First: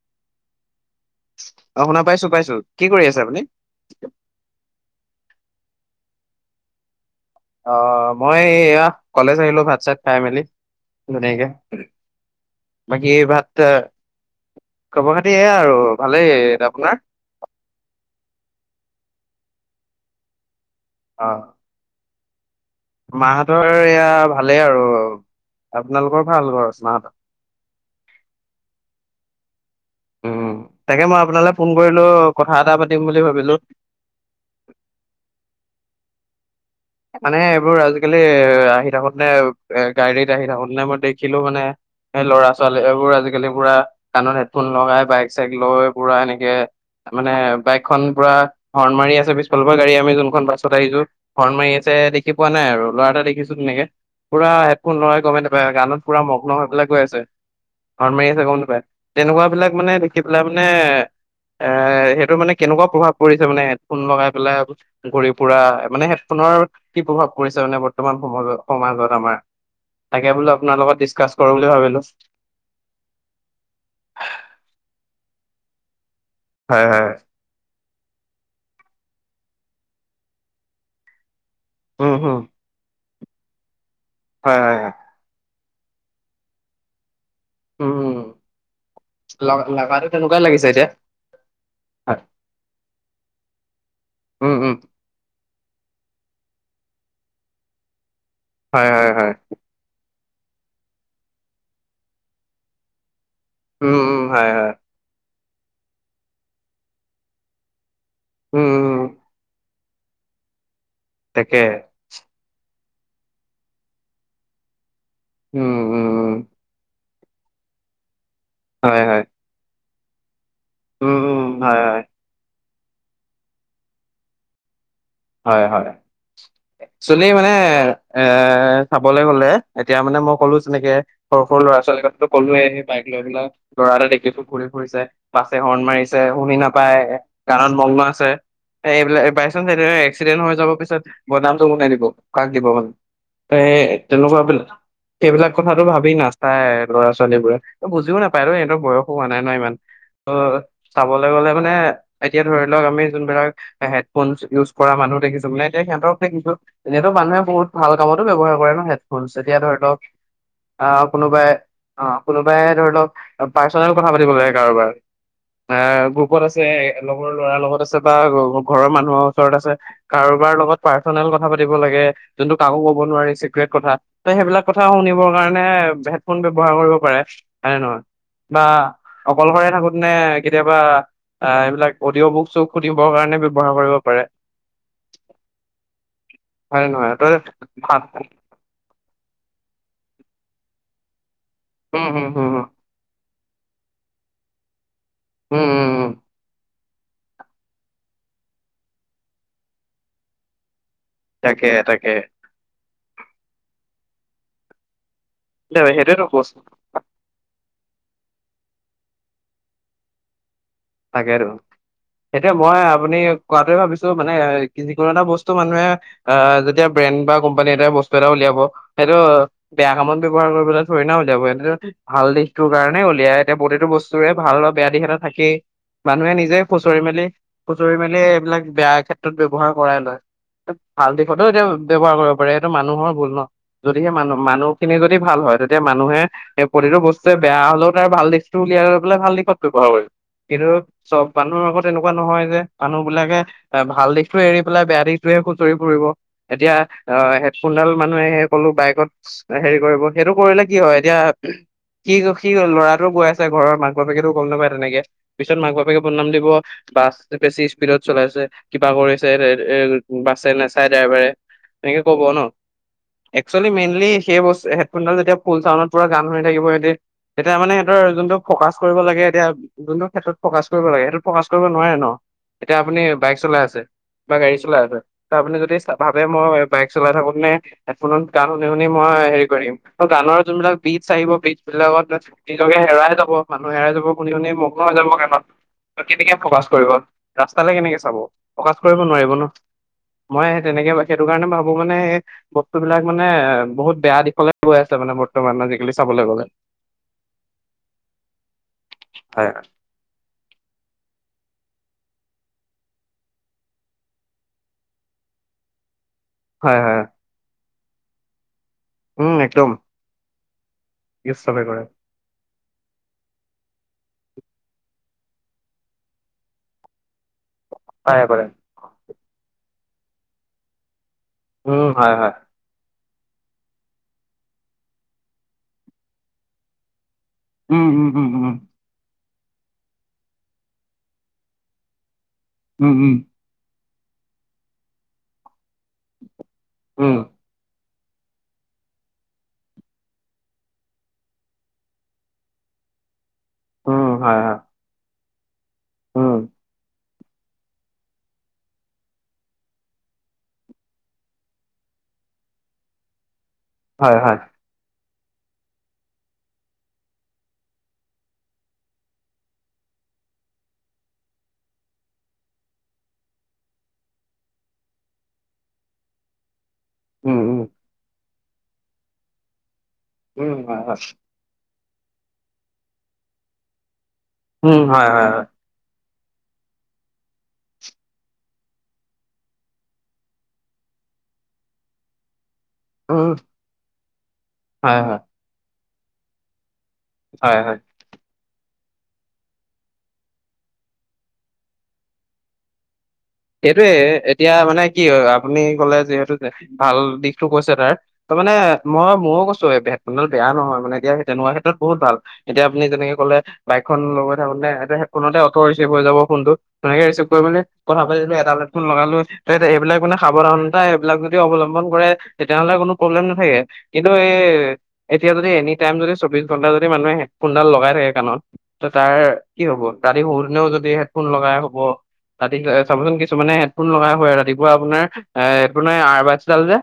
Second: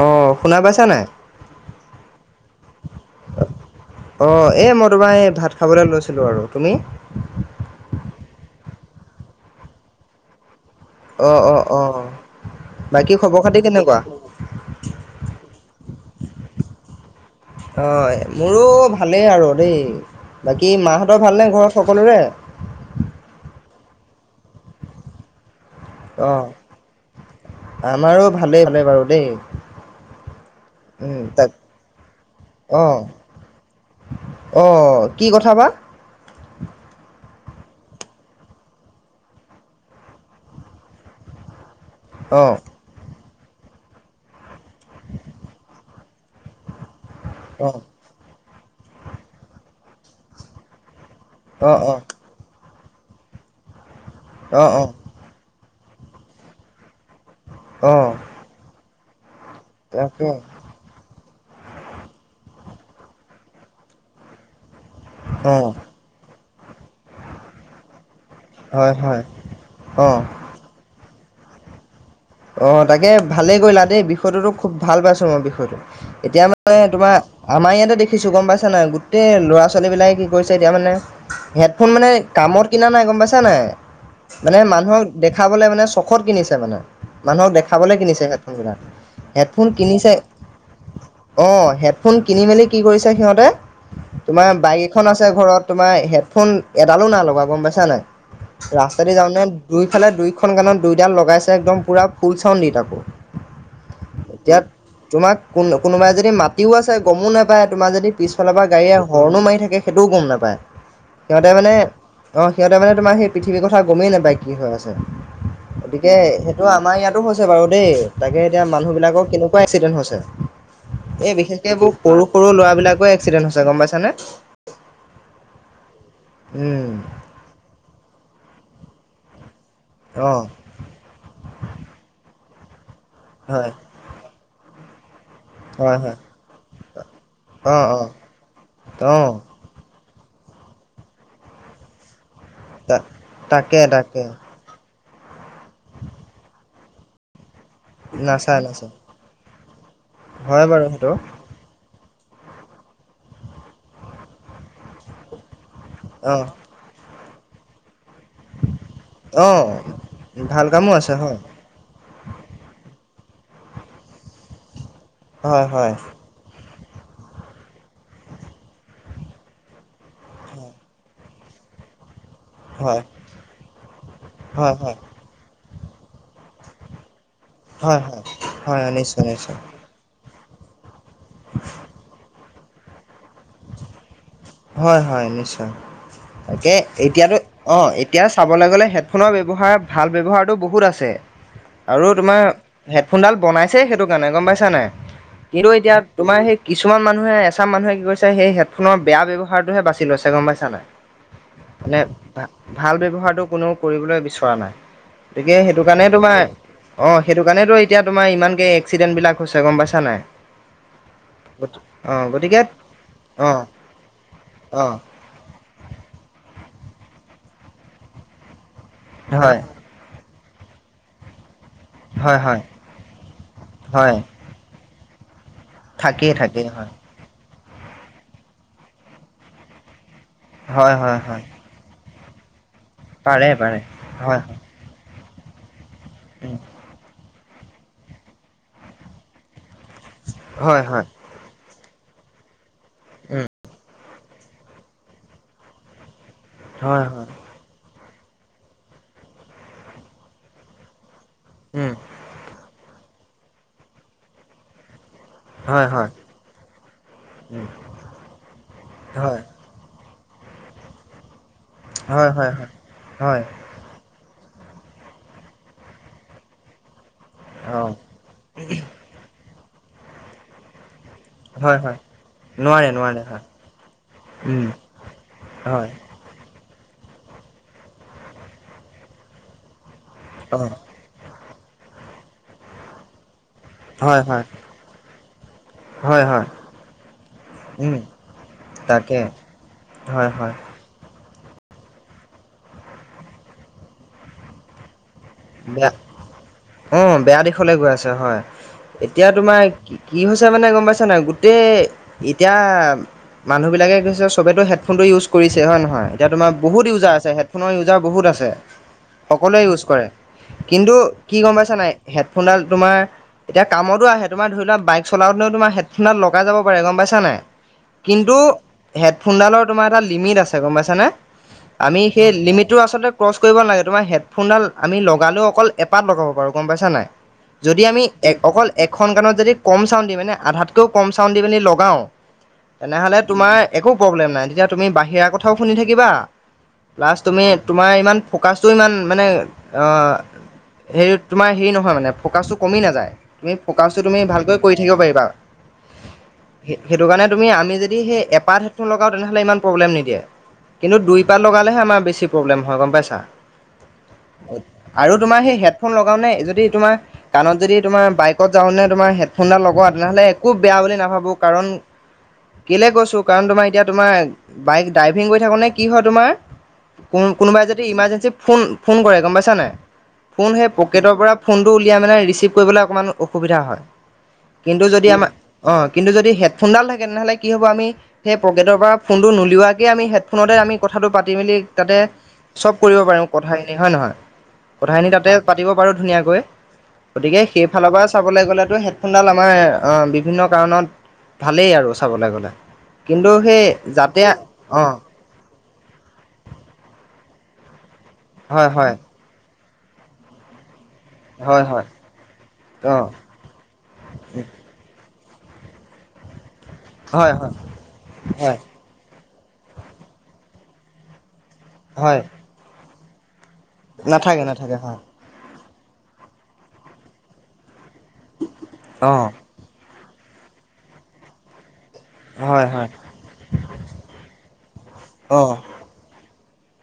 অ শুনা পাইছা নাই। অ শুনা পাইছো, পাইছো কি কৰি আছে আপুনি? অ এই মই তোমাৰ এই ভাত খাবলৈ লৈছিলোঁ আৰু তুমি? অ মই এয়া কলেজ আহিলো ভাত চাত খাই মেলি। অঁ অঁ [unintelligible] অঁ বাকি বাকী খবৰ ভাত খাতি কেনেকুৱা খবৰ খাতি এয়া আৰু ভালেই আপোনাৰ? [unintelligible] মোৰো ভালেই আৰু দেই বাকী মাহঁতৰ অ ভালনে ঘৰত সকলোৰে। মাহঁতৰ এইয়া ভালেই আৰু আপোনালোকৰ অঁ ভাল ঘৰত মা আমাৰো ভালেই ভালে [unintelligible] বাৰু দেই। উম, তাকে মই উম, তাক আপোনালৈ ফোন কৰিলো কথা এটা পাতিম বুলি ভাবিলো। অ কি কথা বা? মানে এইবোৰ আজিকালি আহি থাকোত [unintelligible] এ গাড়ীত আহি থাকোত নে মই দেখিলো মানে [unintelligible] ল'ৰা অঁ ছোৱালীবোৰ আজিকালি পুৰা কানত হেডফোন লগাই বাইক চাইক লৈ পুৰা এনেকে মানে অঁ বাইকখন পুৰা হৰ্ণ মাৰি আছে পিছফাল পা গাড়ী আমি যোনখন বাছত আহিছো। হৰ্ণ মাৰি অঁ আছে অঁ দেখি পোৱা নাই আৰু ল'ৰা এটা দেখিছো তেনেকে পুৰা অঁ অঁ হেডফোন গমে গানত পুৰা মগ্ন হৈবেলাক গৈ আছে অঁ হৰ্ণ মাৰি আছে গম নাপায় তেনেকুৱা বিলাক মানে দেখি তাকে পেলাই [unintelligible] এ সেইটো মানে কেনেকুৱা প্ৰভাৱ পৰিছে মানে হেডফোন লগাই পেলাই ঘূৰি পুৰা অঁ মানে হেডফোনৰ কি প্ৰভাৱ পৰিছে মানে ব বৰ্তমান সমাজ হয় সমাজত হয় আমাৰ অঁ তাকে আপোনাৰ লগত দিচকাছ কৰো বুলি ভাবিলো। অ তাকে ভালেই কৰিলা দেই বিষয়টোতো খুব ভাল পাইছো মই বিষয়টো এতিয়া মানে হয় হয় তোমাৰ আমাৰ ইয়াতে দেখিছো গম পাইছা [unintelligible] গোটেই ল'ৰা ছোৱালী বিলাকে কি কৰিছে এতিয়া মানে হেডফোন মানে উম হম কামত কিনা নাই গম পাইছে নাই হয় মানে হয় হয়। মানুহক দেখাবলে মানে চখত কিনিছে মানে মানুহক দেখা উম খাবলৈ উম কিনিছে হেডফোন দাল লগ হেডফোন লগাটো কিনিছে তেনেকুৱাই লাগিছে এতিয়া। অ হেডফোন হয় কিনি মেলি কি কৰিছে সিহঁতে তোমাৰ উম উম বাইক [unintelligible] আছে ঘৰত তোমাৰ হেডফোন এডালো না লগা গম পাইছা নাই হয় হয় ৰাস্তাদি যাওঁ হয় তেনে দুইফালে দুইখন কাণত দুইডাল লগাইছে একদম পূৰা ফুল চাউণ্ড দি তাকো। উম, উম হয়, এতিয়া হয়। তোমাক কোন কোনোবাই যদি মাতিও আছে গমো নাপায় তোমাৰ যদি পিছফালৰ পৰা উম গাড়ীয়ে উম হৰ্ণো মাৰি থাকে সেইটোও গম নাপায় সিহঁতে তাকে মানে। অ সিহঁতে মানে তোমাৰ সেই পৃথিৱীৰ কথা গমেই নাপায় কি হৈ আছে উম উম গতিকে। উম আমাৰ ইয়াতো হৈছে বাৰু দেই তাকে এতিয়া হয় হয় মানুহবিলাকৰ কেনেকুৱা এক্সিডেন্ট হৈছে। উম এই উম বিশেষকে হয় এইবোৰ হয় সৰু সৰু ল'ৰা বিলাকো এক্সিডেণ্ট হৈছে গম পাইছানে। হয় হয় উম একচোৱেলি মানে এ চাবলৈ গ'লে। এতিয়া মানে অ মই কলো যেনেকে সৰু সৰু লৰা ছোৱালী কথাটো কালোৱেই বাইক লৈ পেলাই হয় ল'ৰা এটা দেখিছো। ঘুৰি ফুৰিছে বাছে হৰ্ণ হয় হয় মাৰিছে শুনি নাপায়। গানত অ মগ্ন অ আছে অ এইবিলাক বাই চান্স এনে এক্সিডেণ্ট হৈ যাব পিছত বদামটো কোনে দিব। কাক দিব মানে তা তাকে সেই তাকে তেনেকুৱা বিলাক। সেইবিলাক কথাটো ভাবি নাচাই ল'ৰা ছোৱালীবোৰে বুজিও নাপায় ত নাচায় ইহঁত নাচায় বয়সো হোৱা নাই ন ইমান। ত হয় বাৰু সেইটো চাবলৈ গলে মানে এতিয়া ধৰি লওক আমি যোনবিলাক হেডফোন ইউজ। কৰা মানুহ দেখিছোঁ মানে এতিয়া সিহঁতক অ দেখিছো এনেই ত মানুহে বহু ভাল কামত ব্যৱহাৰ কৰে ন হেড। ফোন অ এতিয়া ধৰি লওক ভাল কামো আহ আছে হয় কোনোবাই। অ কোনোবাই ধৰি লক পাৰ্চনেল কথা পাতিব লাগে কাৰোবা হয় এ হয় গ্ৰুপ গ্ৰুপত আছে লগৰ ল'ৰাৰ লগত আছে বা ঘৰৰ মানুহৰ। ওচৰত আছে কাৰোবাৰ লগত পাৰ্চনেল কথা পাতিব লাগে। যোনটো কাকো ক'ব হয় নোৱাৰি চিক্ৰেট কথা ত সেইবিলাক হয় কথা হয় শুনিবৰ কাৰণে হেড ফোন ব্যৱহাৰ কৰিব পাৰে হয়নে হয় নহয় হয় বা হয় হয়, নিশ্চয় নিশ্চয় অকলশৰে থাকো তেনে কেতিয়াবা অ এইবিলাক অডিঅ' বুক চুক সুধিবৰ কাৰণে ব্যৱহাৰ কৰিব পাৰে। হয় হয় নিশ্চয় তাকে হয় নে নহয় এতিয়াতো তই অ ভাল এতিয়া চাব চাবলে গ'লে হেডফোনৰ ব্যৱহাৰ ভাল ব্যৱহাৰটো বহুত আছে উম আৰু উম তোমাৰ উম হেডফোন ডাল বনাইছেই সেইটো কাৰণে গম পাইছা নাই উম কিন্তু উম এতিয়া উম তোমাৰ সেই কিছুমান মানুহে এচাম মানুহে কি কৰিছে সেই হেডফোনৰ বেয়া ব্যৱহা হাৰটোহে বাচি লৈছে গম পাইছা নাই, তাকে মানে তাকে ভা ভাল ব্যৱহাৰটো কোনো কৰিবলৈ বিচৰা নাই গতিকে সেইটো কাৰণে সেইটোৱেতো তোমাৰ বস্তু অ সেইটো কাৰণেটো এতিয়া তোমাৰ ইমানকে এক্সিডেণ্ট বিলাক হৈছে গম পাইছা নাই? তাকেতো অঁ এতিয়া গতিকে মই আপুনি অঁ কোৱাটোৱে ভাবিছ ছো মানে অ', যিকোনো এটা বস্তু মানুহে আহ যেতিয়া ব্ৰেণ্ড বা কোম্পানী এটাই বস্তু এটা উলিয়াব সেইটো হয়, বেয়া কামত ব্যৱহাৰ কৰিবলৈ থৰি না উলিয়াব সেতিটো ভাল হয়, হয়, দিশটোৰ কাৰণে উলিয়াই এতিয়া প্ৰতিটো হয়, বস্তুৰে ভাল আও বেয়া দিশ এটা থাকেই মানুহে থাকেই নিজেই থাকেই হয়, খুচৰি মেলি খুচৰি মেলি এইবিলাক বেয়া ক্ষেত্ৰত ব্যৱহাৰ কৰাই লয় হয়, ভাল হয়, হয়, দিশতো এতিয়া ব্যৱহাৰ কৰিব কৰে সেটো মানুহৰ ভুল ন, পাৰে পাৰে, যদিহে হয়, মানুহ হয়, মানুহখিনি যদি ভাল হয় তেতিয়া মানুহে উম, প্ৰতিটো বস্তু টোৱে বেয়া হলেও তাৰ ভাল দিশটো উলিয়াই লৈ পেলাই ভাল দিশত ব্যৱহাৰ কৰিব, কিন্তু হয়, হয়, চব মানুহ আকৌ তেনেকুৱা নহয় যে মানুহ বিলাকে উম, এ ভাল দিশ টো এৰি পেলাই বেয়া দিশটোহে খুচৰি ফুৰিব এতিয়া হয়, হয়, অহ হেড ফোনডাল মানুহে সে কলো বাইকত হেৰি কৰিব সেইটো কৰিলে কি হয় এতিয়া উম কি হ'ল সি ল'ৰাটোও গৈ আছে ঘৰৰ মাক বাপেকেতো গম নাপায় তেনেকে পিছত মাক হয়, বাপেকে হয়, বদনাম দিব বা বেছি উম, স্পীডত চলাইছে কিবা কৰিছে হয়, এ বাছে নেচাই ড্ৰাইভাৰে তেনেকে ক'ব হয়, ন হয়, হয়, হয়, একচুৱেলি মেইনলি সেই বস্তু হেডফোনডাল যেতিয়া ফুল চাউণ্ডত পুৰা গান শুনি থাকিব সেতি তেতিয়া মানে অ', সিহঁতৰ যোনটো ফ'কাচ কৰিব লাগে এতিয়া যোনটো ক্ষেত্ৰত ফ'কাছ কৰিব লাগে এইটোত ফ'কাছ কৰিব হয়, নোৱাৰে হয়, ন এতিয়া নোৱাৰে আপুনি নোৱাৰে হয়, বাইক চলাই আছে। বা গাড়ী উম, চলাই আছে ত আপুনি যদি হয়, চা ভাব যে মই বাইক চলাই থাকোতেনে হেডফোনত গান শুনি শুনি মই হেৰি কৰিম ত গানৰ যোনবিলাক অ', বিট চাৰিব বীট বিলাকত নিজকে হেৰাই যাব মানুহ হেৰাই যাব হয়, শুনি হয়, শুনি মগ্ন হৈ যাব গানত ত হয়, কেনেকে হয়, ফকাচ কৰিব ৰাস্তালে উম, কেনেকে চাব ফকাচ কৰিব তাকে, নোৱাৰিব ন হয়, মই হয়, এ তেনেকে বাই সেইটো কাৰণে ম ভাবো মানে এই বস্তু বিলাক মানে এ বহুত বেয়া দিশলে গৈ আছে মানে বৰ বেয়া অ বেয়া দিশলে গৈ আছে হয় এতিয়া হয় তোমাৰ কি কি হৈছে মানে গম পাইছা নাই গোটেই এতিয়া মানুহবিলাকে কৈছে চবেতো হেডফোনটো ইউছ কৰিছে হয় নহয় এতিয়া তোমাৰ হয় বহুত হয় ইউজাৰ আছে হেডফোনৰ ইউজাৰ বহুত আছে উম সকলোৱে একদম ইউছ কৰে কিন্তু কি ইউজ গম চবে পাইছা কৰে নাই হেডফোনডাল তোমাৰ এতিয়া কামতো আহে তোমাৰ ধৰি লোৱা বাইক চলাওঁতেনে তোমাৰ হেডফোনডাল লগাই যাব পাৰে গম পাইছা নাই পাৰে কিন্তু কৰে হেডফোনডালৰ তোমাৰ এটা লিমিট আছে গম পাইছানে? উম আমি হয় সেই হয় লিমিটটো আচলতে ক্ৰচ কৰিব নালাগে তোমাৰ হেডফোনডাল আমি লগালেও অকল এপাত লগাব পাৰোঁ গম পাইছা নাই যদি উম আমি উম উম এক উম অকল এখন কানত যদি কম চাউণ্ড দি মানে আধাতকৈও কম চাউণ্ড দি পিনি লগাওঁ তেনেহ'লে উম তোমাৰ একো প্ৰব্লেম নাই তেতিয়া তুমি বাহিৰা কথাও শুনি থাকিবা প্লাছ উম উম তুমি তোমাৰ ইমান ফকাচটো ইমান মানে অ হেৰি তোমাৰ হেৰি নহয় মানে ফকাচটো কমি নাযায় তুমি ফ'কাচটো উম তুমি হয় ভালকৈ হয় কৰি থাকিব পাৰিবা উম হে সেইটো কাৰণে তুমি আমি যদি সেই এপাত হেডফোন লগাও তেনেহ'লে ইমান প্ৰব্লেম নিদিয়ে কিন্তু দুইপাত লগালেহে আমাৰ বেছি প্ৰব্লেম হয় গম পাইছা হয় হয় আৰু তোমাৰ সেই হেডফোন লগাওনে যদি তোমাৰ কাণত যদি তোমাৰ বাইকত যাওঁনে তোমাৰ হেডফোনডাল লগোৱা তেনেহ'লে একো বেয়া বুলি নাভাবো কাৰণ কেলে কৈছোঁ কাৰণ তোমাৰ এতিয়া তোমাৰ বাইক ড্ৰাইভিং কৰি থাকোনে কি হয় তোমাৰ কোন উম উম কোনোবাই যদি ইমাৰ্জেঞ্চি ফোন ফোন কৰে গম পাইছা নাই ফোন উম সেই হয় হয় পকেটৰ পৰা ফোনটো উলিয়াই মেলে ৰিচিভ কৰিবলৈ অকমান অসুবিধা হয় উম কিন্তু যদি হয় হয় আমাৰ হয় অঁ কিন্তু যদি হেডফোনডাল থাকে তেনেহ'লে কি হ'ব আমি সেই পকেটৰ পৰা ফোনটো নুলিৱাকে আমি হেডফোনতে আমি কথাটো পাতি মেলি তাতে চব কৰিব পাৰিম উম কথাখিনি হয় নহয় হয় কথাখিনি হয় তাতে পাতিব পাৰোঁ ধুনীয়াকৈ গতিকে হয় হয় সেইফালৰ পৰা চাবলৈ গ'লেতো হেডফোনডাল আমাৰ অ বিভিন্ন কাৰণত ভালেই আৰু চাবলে গ'লে কিন্তু সেই সেইটোয়ে যাতে এতিয়া মানে অঁ কি হয় আপ আপুনি ক'লে যিহেতু যে ভাল দিশটো কৈছে তাৰ ত মানে হয় হয় মই ময়ো কৈছ চু এ ভেডফোনডাল বেয়া নহয় মানে এতিয়া হেই তেনেকুৱা হয় ক্ষেত্ৰত হয় বহুত ভাল এতিয়া আপুনি অঁ তেনেকে ক'লে বাইকখন লগাই থাকোতে সেতু হেডফোনতে অটো ৰিচিভ হৈ ফোনটো তেনেকে ৰিচিভ হয় কৰি হয় মেলি কথা চিলোঁ হয় এডাল হেডফোন লগালো এইবিলাক মানে সাৱধানতা এইবিলাক যদি অৱলম্বন কৰে হয় তেতিয়াহলে কোনো প্ৰব্লেম নাথাকে কিন্তু নাথাকে নাথাকে হয় এ তিয়া যদি এনি টাইম যদি চৌবিশ ঘণ্টা যদি মানুহে হেডফোনডাল লগাই থাকে কাণত ত তাৰ অঁ কি হ'ব ৰাতি শুতেনেও যদি হেডফোন লগাই শুব ৰাতি হয় হয় চাবচোন কিছু মানে হেডফোন লগাই শুৱে ৰাতিপুৱা আপোনাৰ এ অঁ হেডফোনে আৰবাৰ্ডছডাল যে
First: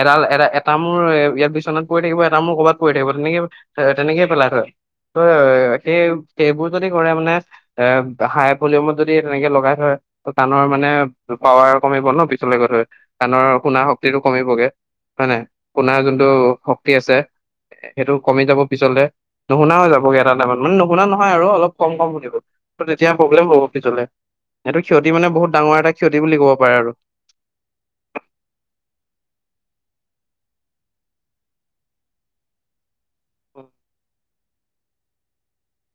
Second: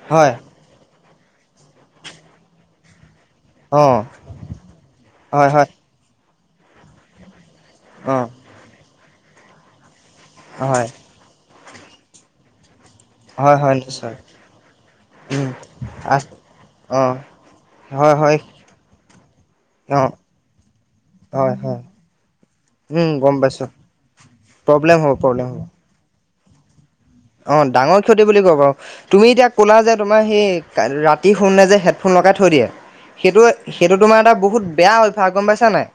এডাল হয় এটা এটা মূৰ ইয়াত বিচনাত পৰি থাকিব এটা মোৰ কৰবাত পৰি থাকিব তেনেকে অঁ তেনেকেই পেলাই থয় ত হয় হয় সেই সেইবোৰ যদি কৰে মানে এ অঁ হাই ভলিউমত যদি তেনেকে লগাই থয় ত কাণৰ হয় মানে পাৱাৰ কমিব ন পিছলৈ গ'লে। কাণৰ হয় হয় শুনাৰ নিশ্চয় শক্তিটো কমিবগে হয় নাই? শুনাৰ অঁ যোনটো শক্তি আছে সেইটো হয় হয় কমি যাব পিছলে নুশুনা হৈ অঁ যাবগে এটা টাইমত মানে নুশুনা নহয় আৰু হয় অলপ হয় কম কম শুনিব। ত উম তেতিয়া গম প্ৰব্লেম হ'ব পাইছোঁ পিছলে সেইটো প্ৰব্লেম হ'ব ক্ষতি মানে প্ৰব্লেম বহুত ডাঙৰ এটা ক্ষতি বুলি ক'ব পাৰে আৰু। অ ডাঙৰ ক্ষতি বুলি ক'ব। তুমি এতিয়া ক'লা যে তোমাৰ সেই ৰাতি শুনে যে হেডফোন লগাই থৈ দিয়ে। সেইটো সেইটো তোমাৰ এটা বহুত বেয়া অভ্যাস গম পাইছা নাই।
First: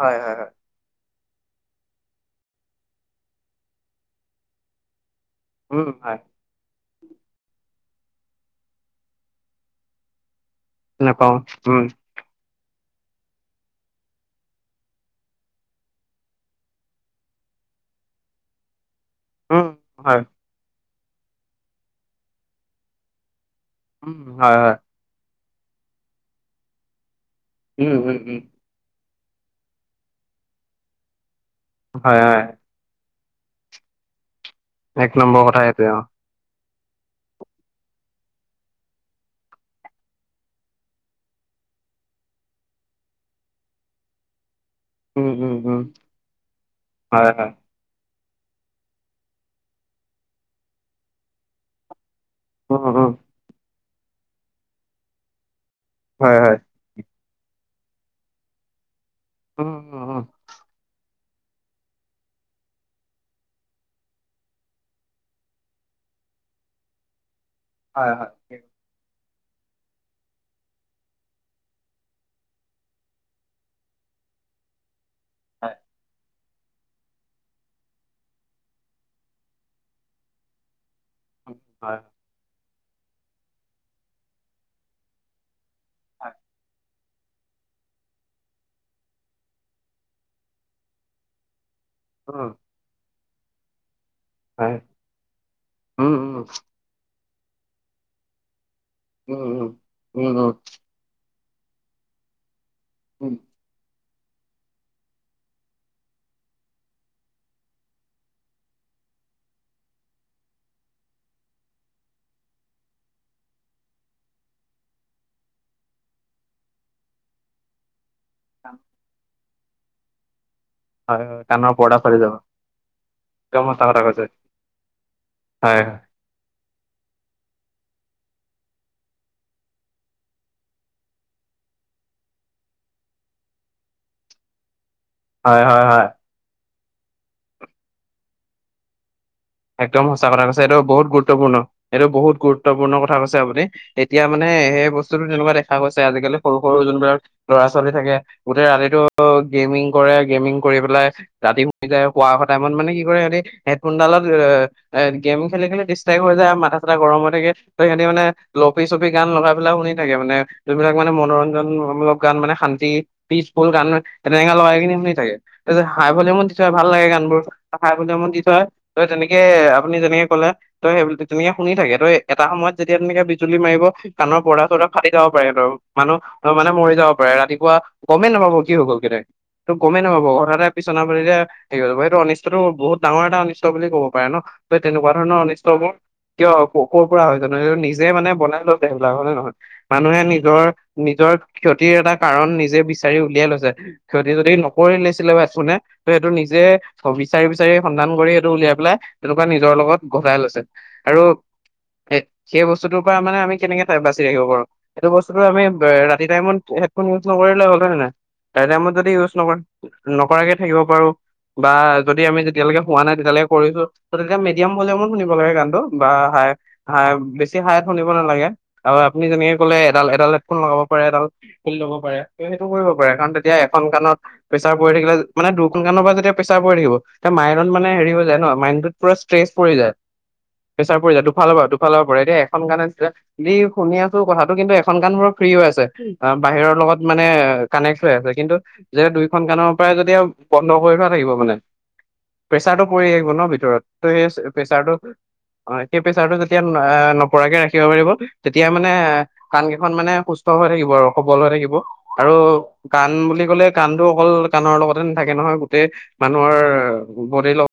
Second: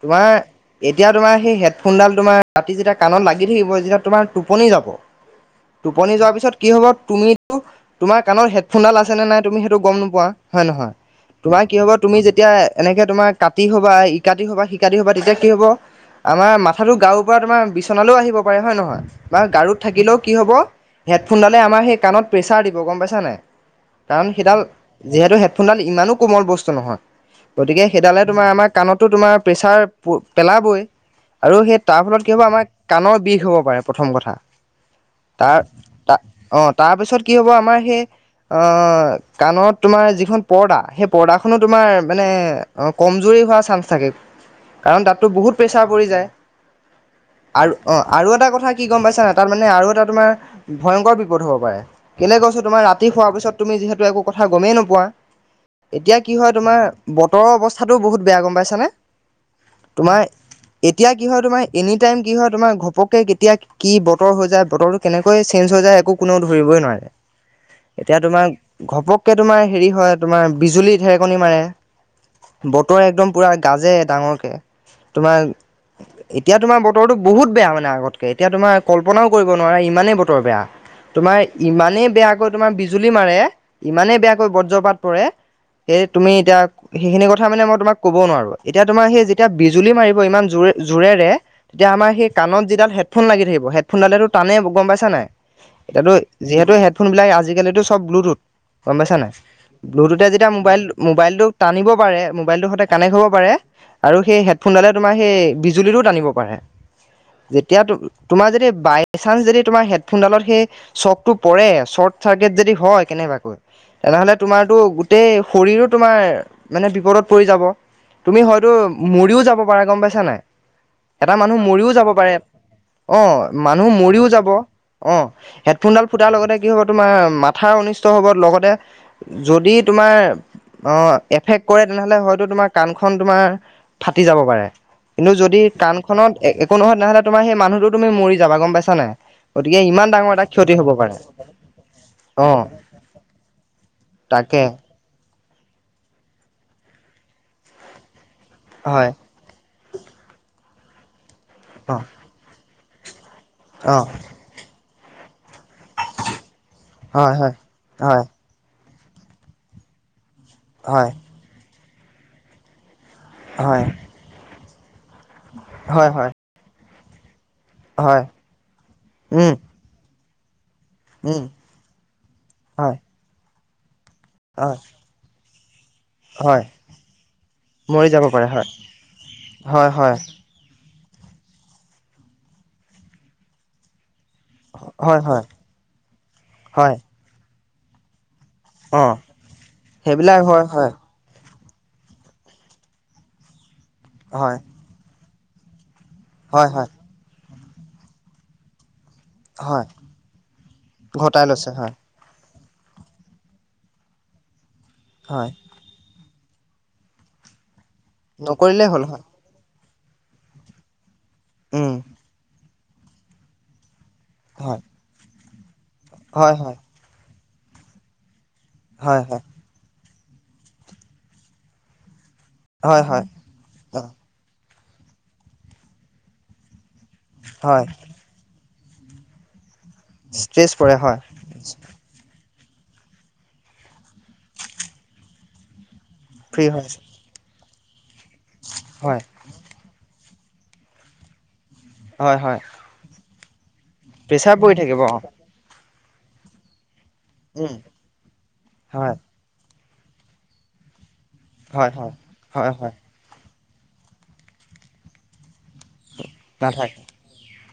হয় তোমাৰ হয় হয়। এতিয়া তোমাৰ সেই হেডফোনডাল তোমাৰ ৰাতি যেতিয়া কাণত লাগি থাকিব যেতিয়া তোমাৰ টোপনি যাব। উম টোপনি হয় যোৱাৰ পিছত কি হ'ব তুমিটো তোমাৰ কাণত হেডফোনডাল আছে নে নাই তুমি সেইটো গম নোপোৱা। হয় নহয়? নাপাওঁ তোমাৰ কি উম হ'ব তুমি যেতিয়া এনেকে তোমাৰ কাটি হ'বা ইকাটি হ'বা সিকাটি হ'বা তেতিয়া কি হ'ব আমাৰ মাথাটো গাৰু পৰা তোমাৰ বিচনালৈও আহিব পাৰে হয় নহয়। বা উম গাৰুত থাকিলেও হয় কি হব হেডফোনডালে আমাৰ সেই কাণত প্ৰেছাৰ দিব গম পাইছা নাই। উম কাৰণ হয় সেইডাল হয় যিহেতু হেডফোনডাল ইমানো কোমল বস্তু নহয় গতিকে উম উম সেইডালে উম। তোমাৰ আমাক কাণতো তোমাৰ প্ৰেছাৰ পেলাবই আৰু সেই তাৰ হয় ফলত কি হ'ব হয় আমাৰ কাণৰ বিষ হ'ব পাৰে প্ৰথম কথা। এক নম্বৰ কথা তাৰ সেইটোৱে অ তা অ তাৰপিছত কি হ'ব আমাৰ সে অ কাণত তোমাৰ যিখন পৰ্দা সেই পৰ্দাখনো তোমাৰ মানে অ কমজুৰি হোৱাৰ চান্স থাকে। [inaudible] কাৰণ তাতটো উম বহুত উম প্ৰেছাৰ পৰি যায় হয় হয় আৰ অ আৰু এটা কথা কি গম পাইছানে তাত মানে আৰু এটা তোমাৰ ভয়ংকৰ বিপদ হ'ব পাৰে। কেলে কৈছো উম তোমাৰ ৰাতি উম। শোৱাৰ পিছত তুমি যিহেতু একো কথা গমেই নোপোৱা এতিয়া কি হয় তোমাৰ বতৰৰ অৱস্থাটো বহুত বেয়া গম পাইছানে। উম উম তোমাৰ উম এতিয়া কি হয় তোমাই এনি টাইম কি হয় তোমাৰ ঘপকে কেতিয়া কি বতৰ হৈ যায় বতৰটো কেনেকৈ চেন্স হৈ যায় একো কোনেও নোৱাৰে। হয় এতিয়া হয় তোমাৰ ঘপকে তোমাৰ হেৰি হয় তোমাৰ বিজুলী ঢেৰেকণী মাৰে। বতৰ একদম পুৰা গাজে ডাঙৰকে। তোমাৰ হয় এতিয়া তোমাৰ বতৰতো বহুত বেয়া মানে আগতকে এতিয়া তোমাৰ কল্পনাও কৰিব নোৱাৰা ইমানেই বতৰ বেয়া। তোমাৰ হয়। ইমানেই বেয়া কৈ তোমাৰ বিজুলী মাৰে ইমানে বেয়াকৈ বজ্ৰপাত পৰে সেই তুমি হয়। এতিয়া সেইখিনি কথা মানে মই তোমাক ক'ব নোৱাৰো এতিয়া তোমাৰ সেই যেতিয়া বিজুলী মাৰিব ইমান জোৰে জোৰেৰে তেতিয়া আমাৰ সেই উম কাণত যিডাল হেডফোন লাগি থাকিব হেফোনডালেতো টানে হয় গম পাইছা নাই এইটো উম উম যিহেতু হেডফোনবিলাক আজিকালি চব ব্লুটুথ। গম পাইছা নাই উম উম। ব্লুটুথে উম যেতিয়া উম মোবাইল মোবাইলটোক টানিব পাৰে, মোবাইলটোৰ সতে কানেক্ট হ'ব উম। পাৰে আৰু সেই হেডফোনডালে তোমাৰ সেই বিজুলীটো টানিব পাৰে। যেতিয়া তো তোমাৰ যেতিয়া বাই চানঞ্চ যদি তোমাৰ হেডফোনডালত সেই চকটো পৰে চৰ্ট চাৰ্কিট যদি হয় কেনেবাকৈ তেনেহলে তোমাৰতো গোটেই শৰীৰো তোমাৰ মানে বিপদত পৰি যাব। তুমি হয়তো মৰিও যাব পাৰা গম পাইছা নাই। হয় এটা হয় মানুহ কাণৰ মৰিও পৰ্দা যাব ফালি পাৰে, অ। একদম সঁচা উম, কথা কৈছে মৰিয়ো যাব। অ'হেড হয় হয় ফোন ডাল ফুটাৰ লগতে কি হ'ব। তোমাৰ মাথাৰ অনিষ্ট হ'ব লগতে যদি তোমাৰ অ' এফেক্ট কৰে তেনেহ'লে হয়তো তোমাৰ কাণখন তোমাৰ ফাটি যাব পাৰে। কিন্তু, যদি হয় হয় হয়। কাণখনত একো নহয়। তেনেহ'লে তোমাৰ সেই মানুহটো তুমি মৰি যাবা গ'ম পাইছানে নাই। গতিকে একদম ইমান সঁচা ডাঙৰ কথা এটা কৈছে। ক্ষতি এইটো হ'ব বহুত পাৰে গুৰুত্বপূৰ্ণ, এইটো বহুত অ', গুৰুত্বপূৰ্ণ কথা কৈছে আপুনি। এতিয়া মানে তাকে সেই বস্তুটো তেনেকুৱা দেখ দেখা গৈছে আজিকালি সৰু সৰু যোনবিলাক ল'ৰা ছোৱালী থাকে গোটেই ৰাতিটো হয় গেমিং কৰে, গেমিং কৰি পেলাই ৰাতি শুই অ', যায়, শুৱা টাইমত মানে কি কৰে সিহঁতি অ', হেডফোনডালত এ গেম খেলি খেলি ডিষ্ট্ৰাইব হৈ যায়। মাথা চাথা গৰম হৈ হয়, থাকে হয়। তোৰ সিহঁতি হয়, মানে লফি চপি গান লগাই পেলাই শুনি থাকে মানে যোনবিলাক হয়, মানে মনোৰঞ্জন মূলক গান মানে শান্তি পিচফুল হয়, গান হেনেকা লগাই শুনি থাকে। হাই হয়, হয়, ভলিউমত দি থয় ভাল লাগে গানবোৰ হাই হয়, ভলিউমত দি থয় তোৰ তেনেকে উম, আপুনি যেনেকে ক'লে তোৰ সেই উম, তেনেকে শুনি থাকে। এটা সময়ত হয়, যেতিয়া তেনেকে বিজুলী মাৰিব কাণৰ পৰ্দা হয়, চৰ্দা ফাটি ফাটি যাব পাৰে বাৰু। মানুহ হয়, মানে মৰি যাব পাৰে ৰাতিপুৱা মৰি যাব গমেই পাৰে নাপাব হয়, কি গ'ল তোৰ হয়, গমেই হয়। নাপাব হঠাৎতে বিচনা ভৰিৰে যে হে হৈ যাব সেইটো অনিষ্টটো বহুত ডাঙৰ এটা অনিষ্ট বুলি ক'ব পাৰে ন তেনেকুৱা হয় ধৰণৰ হয় অনিষ্টবোৰ কিয় ক'ৰপৰা হয় জানোঁ নিজে মানে বনাই লৈ অ হেইবিলাক হয়নে নহয় মানুহে সেইবিলাক নিজৰ হয় হয় নিজৰ ক্ষতিৰ এটা কাৰন নিজে বিচাৰি উলিয়াই লৈছে ক্ষতি যদি হয় নকৰি লৈছিলে হেডফোনে তোৰ সেইটো নিজে হয় হয় বিচাৰি বিচাৰি সন্ধান কৰি সেইটো উলিয়াই পেলাই তেনেকুৱা নিজৰ হয় লগত গটাই লৈছে আৰু ঘটাই লৈছে হয় এই সেই বস্তুটোৰ পৰা মানে আমি কেনেকে বাচি ৰাখিব পাৰোঁ। সেইটো বস্তুটো হয় আমি ৰাতি টাইমত ইউজ নকৰিলে হ'ল হয়নে নহয়, নকৰিলেই টাইমত হ'ল যদি হয় ইউজ নকৰে নকৰাকে থাকিব পাৰোঁ বা উম যদি আমি যেতিয়ালৈকে শুৱা নাই তেতিয়ালৈকে কৰিছোঁ। তোৰ তেতিয়া মিডিয়াম হয় ভলিউমত শুনিব লাগে গানটো বা হাই হয় হয় হাই বেছি হাইত শুনিব নালাগে। আৰু হয় আপুনি যেনেকে ক'লে এডাল এডাল হেডফোন লগাব পাৰে এডাল খুলি ল'ব পাৰে। সেইটো হয় কৰিব হয় পাৰে। হয় কাৰণ তেতিয়া এখন অ কাণত প্ৰেছাৰ পৰি থাকিলে, মানে দুখন কাণৰ পৰা যেতিয়া প্ৰেছাৰ পৰি থাকিব। এটা মাইণ্ডত হয় মানে হেৰি হৈ যায় ন, মাইণ্ডতোত পৰা ষ্ট্ৰেছ পৰি যায়। ষ্ট্ৰেছ পৰে প্ৰেচাৰ পৰি হয় যায়। দুফালৰ পৰা দুফালৰ পৰা এতিয়া এখন কাণে যি যেতিয়া শুনি আছোঁ। কথাটো কিন্তু এখন কান মোৰ ফ্ৰী হৈ আছে। অ' ফ্ৰী বাহিৰৰ হয় লগত মানে কানেক্ট হৈ আছে। কিন্তু যে দুই হয় দুইখন কাণৰ পৰাই যেতিয়া বন্ধ কৰি থোৱা থাকিব মানে হয় হয় প্ৰেচাৰটো পৰি আহিব ন ভিতৰত। তোৰ হেই প্ৰেছাৰ পৰি প্ৰেচাৰটো থাকিব অ অ' সেই প্ৰেচাৰটো যেতিয়া নপৰাকে উম ৰাখিব পাৰিব। তেতিয়া মানে হয় কান গিখন মানে সুস্থ হৈ থাকিব আৰু সবল হৈ থাকিব হয় হয় আৰু হয় হয় কাণ বুলি ক'লে কাণটো অকল কাৰ লগতে নাথাকে নহয় গোটেই মানুহৰ নাথাকে বদি ল'ক